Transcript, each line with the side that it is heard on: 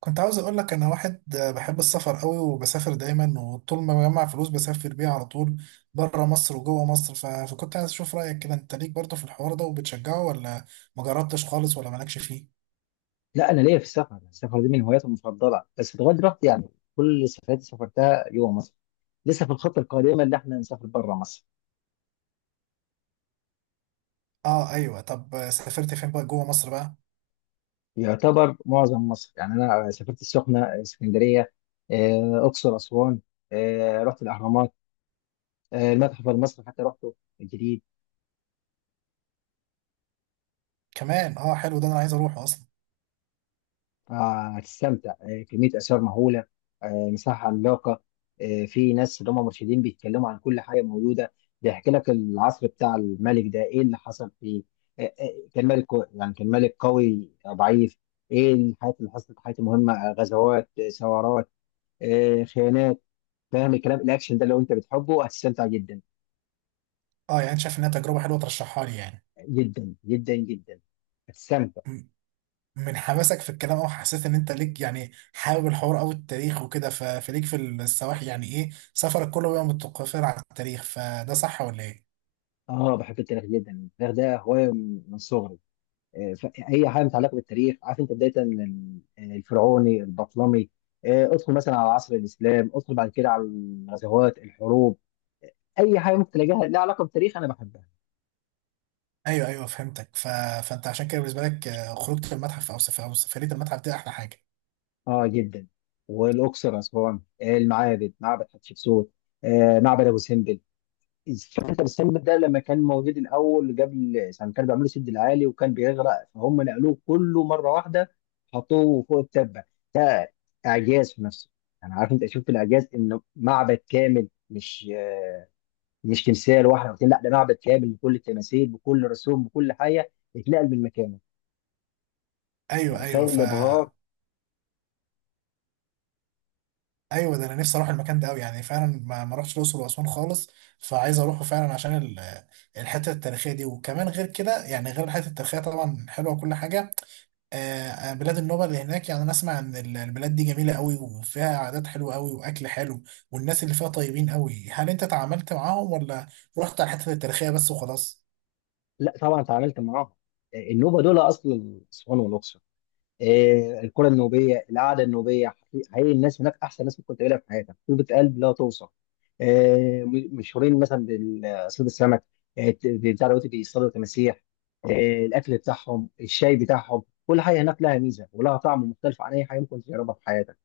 right: كنت عاوز اقول لك انا واحد بحب السفر قوي، وبسافر دايما، وطول ما بجمع فلوس بسافر بيها على طول بره مصر وجوه مصر. فكنت عايز اشوف رايك كده، انت ليك برضه في الحوار ده وبتشجعه، ولا ما جربتش خالص ولا مالكش فيه؟
left: لا، انا ليا في السفر. السفر دي من هواياتي المفضله بس لغايه دلوقتي يعني كل السفرات اللي سافرتها جوه مصر. لسه في الخطه القادمه اللي احنا نسافر بره مصر.
right: اه ايوه، طب سافرت فين بقى جوه مصر بقى؟
left: يعتبر معظم مصر، يعني انا سافرت السخنه، اسكندريه، اقصر، اسوان. رحت الاهرامات. المتحف المصري حتى رحته الجديد.
right: كمان اه، حلو ده، انا عايز اروحه اصلا.
left: هتستمتع. كمية آثار مهولة. مساحة عملاقة. في ناس اللي هم مرشدين بيتكلموا عن كل حاجة موجودة. بيحكي لك العصر بتاع الملك ده إيه اللي حصل فيه. يعني كان ملك قوي أو ضعيف. إيه الحاجات اللي حصلت؟ حاجات مهمة، غزوات، ثورات، خيانات. فاهم الكلام؟ الأكشن ده لو أنت بتحبه هتستمتع جدا
right: اه يعني انت شايف انها تجربه حلوه ترشحها لي يعني؟
left: جدا جدا جدا. هتستمتع.
right: م- من حماسك في الكلام، او حسيت ان انت ليك، يعني حابب الحوار او التاريخ وكده، فليك في السواحل، يعني ايه، سفرك كله بيبقى متقفر على التاريخ؟ فده صح ولا ايه؟
left: بحب التاريخ جدا. التاريخ ده هواية من صغري. ف- اي حاجه متعلقه بالتاريخ، عارف انت، بدايه من الفرعوني، البطلمي، ادخل مثلا على عصر الاسلام، ادخل بعد كده على الغزوات، الحروب. اي حاجه ممكن تلاقيها لها علاقه بالتاريخ انا بحبها.
right: ايوه ايوه فهمتك. فانت عشان كده بالنسبه لك، خروجه المتحف او سفريه المتحف دي احلى حاجه.
left: اه، جدا. والاقصر، اسوان، المعابد، معبد حتشبسوت، معبد ابو سمبل. شفت السم ده لما كان موجود الاول، قبل يعني كانوا بيعملوا سد العالي وكان بيغرق، فهم نقلوه كله مره واحده، حطوه فوق التبه. ده اعجاز في نفسه. انا عارف انت شفت الاعجاز، انه معبد كامل، مش مش تمثال واحد او اتنين، لا ده معبد كامل بكل التماثيل، بكل رسوم، بكل حاجه اتنقل من مكانه.
right: ايوه ايوه
left: متخيل الابهار؟
right: ايوه، ده انا نفسي اروح المكان ده قوي، يعني فعلا ما رحتش الاقصر واسوان خالص. فعايز اروحه فعلا عشان الحته التاريخيه دي، وكمان غير كده، يعني غير الحته التاريخيه طبعا حلوه وكل حاجه. بلاد النوبه اللي هناك، يعني انا اسمع ان البلاد دي جميله قوي وفيها عادات حلوه قوي واكل حلو، والناس اللي فيها طيبين قوي. هل انت تعاملت معاهم، ولا رحت على الحته التاريخيه بس وخلاص؟
left: لا طبعا اتعاملت معاهم. النوبه دول اصل اسوان والاقصر. الكره النوبيه، القعده النوبيه. حقيقي الناس هناك احسن ناس ممكن تقابلها في حياتك، طيبه قلب لا توصف. مشهورين مثلا بصيد السمك. بتاع دلوقتي بيصطادوا تماسيح. آه، الاكل بتاعهم، الشاي بتاعهم، كل حاجه هناك لها ميزه ولها طعم مختلف عن اي حاجه ممكن تجربها في حياتك.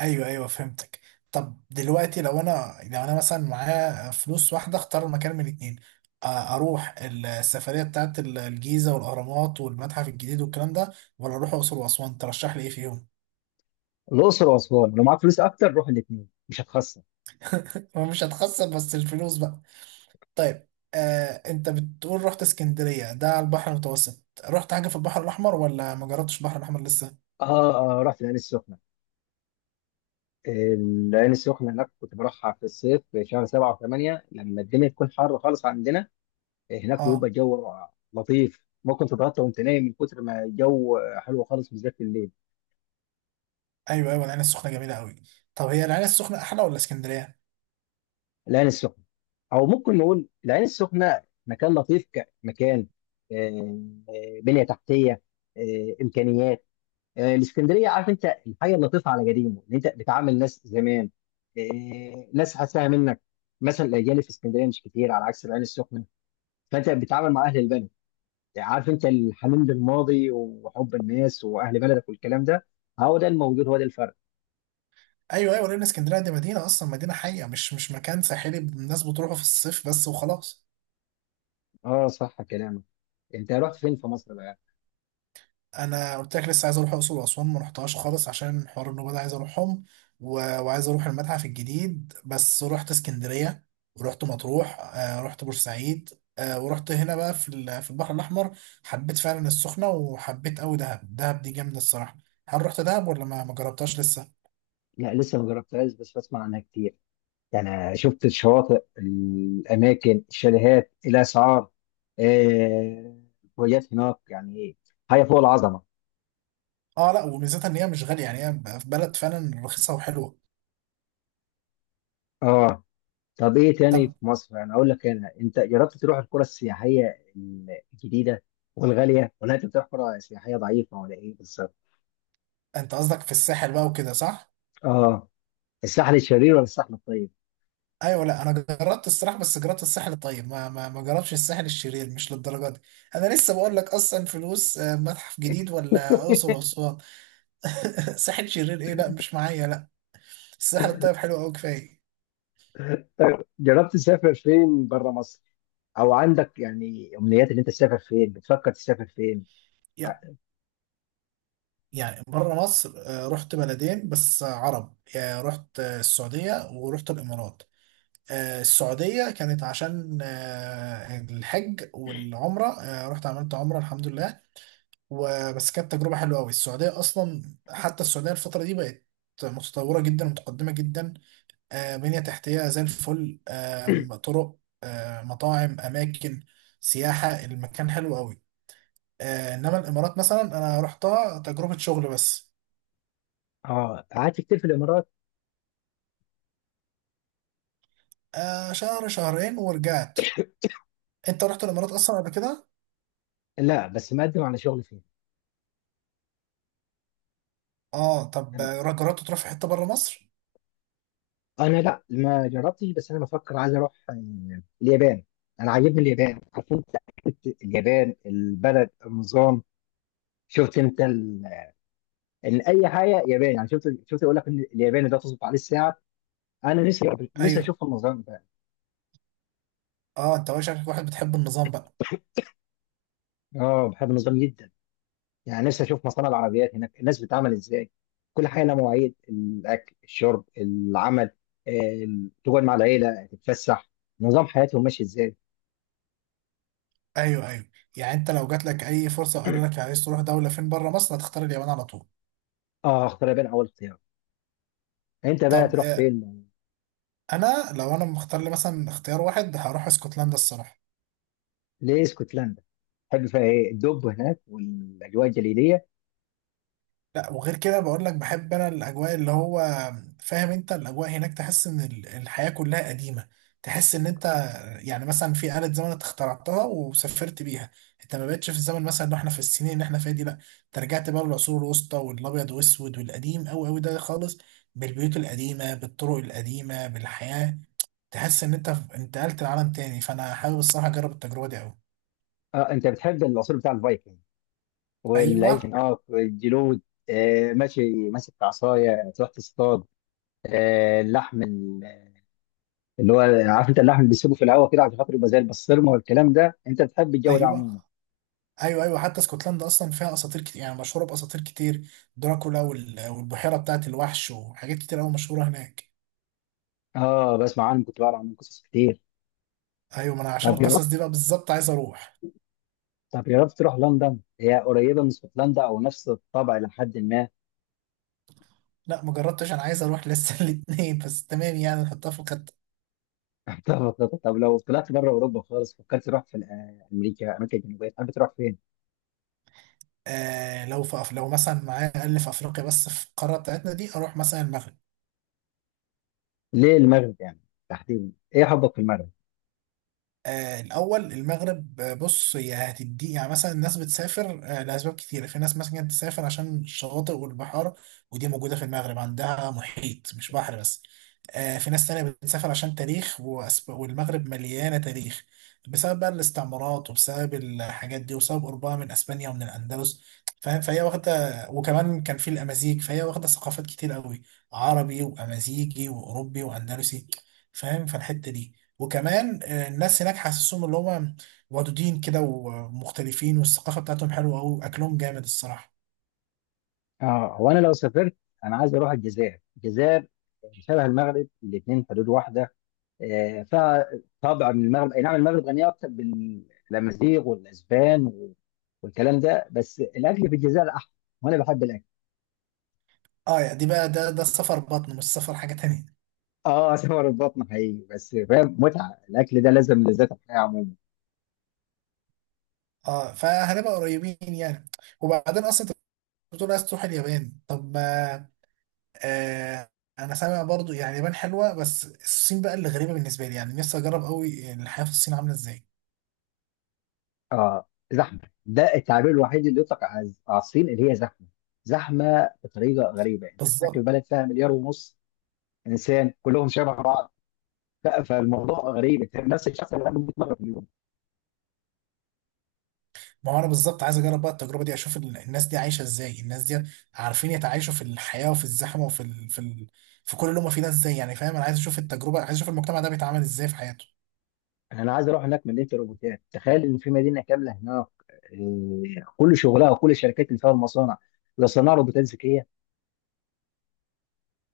right: ايوه ايوه فهمتك. طب دلوقتي، لو انا مثلا معايا فلوس واحده اختار مكان من اتنين، اروح السفريه بتاعت الجيزه والاهرامات والمتحف الجديد والكلام ده، ولا اروح الاقصر واسوان، ترشح لي ايه فيهم؟
left: الاقصر واسوان لو معاك فلوس اكتر روح الاثنين مش هتخسر.
right: مش هتخسر بس الفلوس بقى. طيب، انت بتقول رحت اسكندريه، ده على البحر المتوسط، رحت حاجه في البحر الاحمر ولا ما جربتش البحر الاحمر لسه؟
left: اه، اه، رحت العين السخنه. العين السخنه هناك كنت بروحها في الصيف، في شهر 7 و8 لما الدنيا تكون حر خالص عندنا. هناك بيبقى
right: اه
left: الجو لطيف، ممكن تتغطى وانت نايم من كتر ما الجو حلو خالص، بالذات في الليل.
right: ايوه ايوه، العين السخنه جميله قوي. طب هي العين السخنه احلى ولا اسكندريه؟
left: العين السخنه، او ممكن نقول العين السخنه مكان لطيف، كمكان، آه، بنيه تحتيه، امكانيات. الاسكندريه، عارف انت الحاجه اللطيفه على قديمه، ان انت بتعامل ناس زمان، ناس حاساها منك. مثلا الاجيال في اسكندريه مش كتير على عكس العين السخنه، فانت بتتعامل مع اهل البلد، عارف انت، الحنين للماضي وحب الناس واهل بلدك والكلام ده. هو ده الموجود، هو ده الفرق.
right: ايوه ايوه، لان اسكندريه دي مدينه، اصلا مدينه حقيقه، مش مكان ساحلي الناس بتروحه في الصيف بس وخلاص.
left: اه صح كلامك. انت رحت فين في مصر بقى؟
right: انا قلت لك لسه عايز اروح الاقصر واسوان، ما رحتهاش خالص، عشان حوار النوبه ده عايز اروحهم، وعايز اروح المتحف الجديد. بس رحت اسكندريه، ورحت مطروح، رحت بورسعيد، ورحت هنا بقى في في البحر الاحمر. حبيت فعلا السخنه، وحبيت قوي دهب، دهب دي جامده الصراحه. هل رحت دهب، ولا ما جربتهاش لسه؟
left: لا، لسه ما جربتهاش بس بسمع عنها كتير. انا شفت الشواطئ، الاماكن، الشاليهات، الاسعار، آه، الفوجات هناك، يعني ايه، حاجه فوق العظمه.
right: اه لا، وميزتها ان هي مش غاليه، يعني هي بلد فعلا رخيصه وحلوه.
left: اه. طب ايه تاني
right: طب،
left: في مصر؟ انا اقول لك، انت جربت تروح القرى السياحيه الجديده والغاليه، ولا انت بتروح قرى سياحيه ضعيفه ولا ايه بالظبط؟
right: انت قصدك في الساحل بقى وكده صح؟
left: اه. الساحل الشرير ولا الساحل الطيب؟
right: ايوه، لا انا جربت الصراحه، بس جربت الساحل الطيب، ما جربتش الساحل الشرير مش للدرجه دي. انا لسه بقول لك اصلا فلوس، متحف جديد ولا اقصر واسوان. ساحل شرير ايه، لا مش معايا لا، الساحل الطيب حلو قوي كفايه.
left: جربت تسافر فين بره مصر؟ او عندك يعني امنيات ان انت تسافر فين؟ بتفكر تسافر فين؟
right: يع- يعني بره مصر، رحت بلدين بس عرب، يعني رحت السعوديه، ورحت الامارات. السعوديه كانت عشان الحج والعمره، رحت عملت عمره الحمد لله. وبس كانت تجربة حلوة أوي، السعودية أصلا، حتى السعودية الفترة دي بقت متطورة جدا ومتقدمة جدا. بنية تحتية زي الفل، طرق، مطاعم، أماكن سياحة، المكان حلو أوي. إنما الإمارات مثلا أنا رحتها تجربة شغل بس،
left: اه قعدت كتير في الامارات؟
right: شهر شهرين ورجعت. أنت رحت الإمارات أصلا قبل كده؟
left: لا، بس مقدم على شغل فين.
right: آه طب،
left: انا،
right: جربت تروح في حتة بره مصر؟
left: لا ما جربتش بس انا بفكر عايز اروح اليابان. انا عاجبني اليابان، عارف انت، حتة اليابان البلد النظام. شفت انت ان اي حاجه ياباني، يعني شفت يقول لك ان الياباني ده تظبط عليه الساعه. انا نفسي
right: أيوه.
left: اشوف النظام ده.
right: آه، أنت بقى شكلك واحد بتحب النظام بقى.
left: اه بحب النظام جدا. يعني نفسي اشوف مصانع العربيات هناك الناس بتعمل ازاي. كل حاجه لها مواعيد، الاكل، الشرب، العمل، آه، تقعد مع العيله، تتفسح. نظام حياتهم ماشي ازاي.
right: ايوه ايوه، يعني انت لو جات لك اي فرصه وقالوا لك عايز تروح دوله فين بره مصر، هتختار اليابان على طول.
left: اه، اختار، بين اول اختيار. انت بقى
right: طب،
left: تروح فين؟
right: انا لو انا مختار لي مثلا اختيار واحد، هروح اسكتلندا الصراحه.
left: ليه اسكتلندا؟ تحب فيها ايه؟ الدب هناك والاجواء الجليديه؟
right: لا، وغير كده بقول لك بحب انا الاجواء، اللي هو فاهم انت، الاجواء هناك تحس ان الحياة كلها قديمة، تحس ان انت يعني مثلا في آلة زمن انت اخترعتها وسافرت بيها، انت ما بقتش في الزمن مثلا اللي احنا في السنين اللي احنا فيها دي، لا انت رجعت بقى للعصور الوسطى والابيض واسود والقديم قوي قوي ده خالص، بالبيوت القديمة، بالطرق القديمة، بالحياة، تحس ان انت انتقلت لعالم تاني. فانا حابب الصراحة اجرب التجربة دي قوي.
left: اه، انت بتحب العصور بتاع الفايكنج والعيش،
right: ايوه.
left: الجلود. ماشي ماسك عصايه تروح تصطاد. اللحم، اللي هو، عارف انت، اللحم اللي بيسيبه في الهواء كده عشان خاطر يبقى زي البسطرمه والكلام ده، انت بتحب الجو ده
right: ايوه
left: عموما؟
right: ايوه ايوه حتى اسكتلندا اصلا فيها اساطير كتير، يعني مشهوره باساطير كتير، دراكولا والبحيره بتاعت الوحش، وحاجات كتير قوي مشهوره هناك.
left: اه، بسمع عنه، كنت بقرا عنه قصص كتير.
right: ايوه، ما انا عشان
left: طب جربت،
right: القصص دي بقى بالظبط عايز اروح.
left: تروح لندن؟ هي قريبه من اسكتلندا او نفس الطبع لحد ما.
right: لا ما جربتش، انا عايز اروح لسه. الاثنين بس، تمام يعني، نحطها في الخطه.
left: طب لو طلعت بره اوروبا خالص، فكرت تروح في امريكا امريكا الجنوبيه؟ تحب تروح فين؟
right: آه، لو مثلا معايا اقل في افريقيا، بس في القاره بتاعتنا دي، اروح مثلا المغرب.
left: ليه المغرب يعني؟ تحديدا ايه حبك في المغرب؟
right: الأول المغرب، بص، هي هتدي، يعني مثلا الناس بتسافر لأسباب كتيرة، في ناس مثلا بتسافر عشان الشواطئ والبحار، ودي موجودة في المغرب، عندها محيط مش بحر بس. في ناس تانية بتسافر عشان تاريخ، والمغرب مليانة تاريخ، بسبب بقى الاستعمارات، وبسبب الحاجات دي، وبسبب قربها من أسبانيا ومن الأندلس، فاهم. فهي واخدة، وكمان كان في الأمازيغ، فهي واخدة ثقافات كتير قوي، عربي وأمازيغي وأوروبي وأندلسي، فاهم. فالحتة دي، وكمان الناس هناك حاسسهم اللي هم ودودين كده ومختلفين، والثقافة بتاعتهم حلوة أوي، أكلهم جامد الصراحة.
left: اه، هو انا لو سافرت، انا عايز اروح الجزائر. الجزائر شبه المغرب، الاثنين حدود واحده، آه، فطبعا المغرب اي نعم، المغرب غنيه اكثر بالامازيغ والاسبان والكلام ده، بس الاكل في الجزائر احلى، وانا بحب الاكل.
right: اه يعني دي بقى، ده السفر بطن، مش سفر حاجة تانية.
left: اه، سمر البطن حقيقي، بس فاهم، متعه الاكل ده لازم لذات الحياه عموما.
right: اه فهنبقى قريبين يعني. وبعدين اصلا انت بتقول عايز تروح اليابان، طب ما آه انا سامع برضو، يعني اليابان حلوة، بس الصين بقى اللي غريبة بالنسبة لي، يعني نفسي اجرب قوي الحياة في الصين عاملة ازاي.
left: اه، زحمه. ده التعبير الوحيد اللي يطلق على الصين، اللي هي زحمه. زحمه بطريقه غريبه، انت بتحكي في
right: بالظبط.
left: بلد فيها مليار ونص انسان، كلهم شبه بعض. فالموضوع غريب، انت نفس الشخص اللي عنده 100 مره.
right: ما هو انا بالظبط عايز اجرب بقى التجربه دي، اشوف الناس دي عايشه ازاي، الناس دي عارفين يتعايشوا في الحياه وفي الزحمه وفي في كل اللي هم فيه ده ازاي، يعني فاهم، انا عايز اشوف التجربه، عايز اشوف المجتمع ده بيتعامل ازاي في حياته.
left: انا عايز اروح هناك مدينه الروبوتات. تخيل ان في مدينه كامله هناك، إيه، كل شغلها وكل الشركات اللي فيها المصانع بيصنعوا روبوتات ذكيه.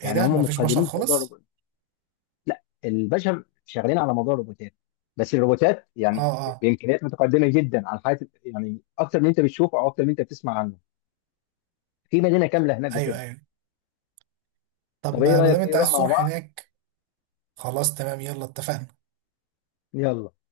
right: ايه
left: يعني هم
right: ده، مفيش بشر
left: متقدمين في موضوع
right: خالص؟
left: الروبوت. لا، البشر شغالين على موضوع الروبوتات، بس الروبوتات
right: اه
left: يعني
right: اه.
left: بامكانيات متقدمه جدا عن حياه، يعني اكتر من انت بتشوفه او اكتر من انت بتسمع عنه. في مدينه كامله هناك
right: ايوه
left: بكده.
right: ايوه، طب
left: طب ايه
right: ما دام
left: رايك؟ ايه
right: انت
left: نروح
right: عايز
left: مع
right: تروح
left: بعض؟
right: هناك، خلاص تمام يلا اتفقنا.
left: يلا.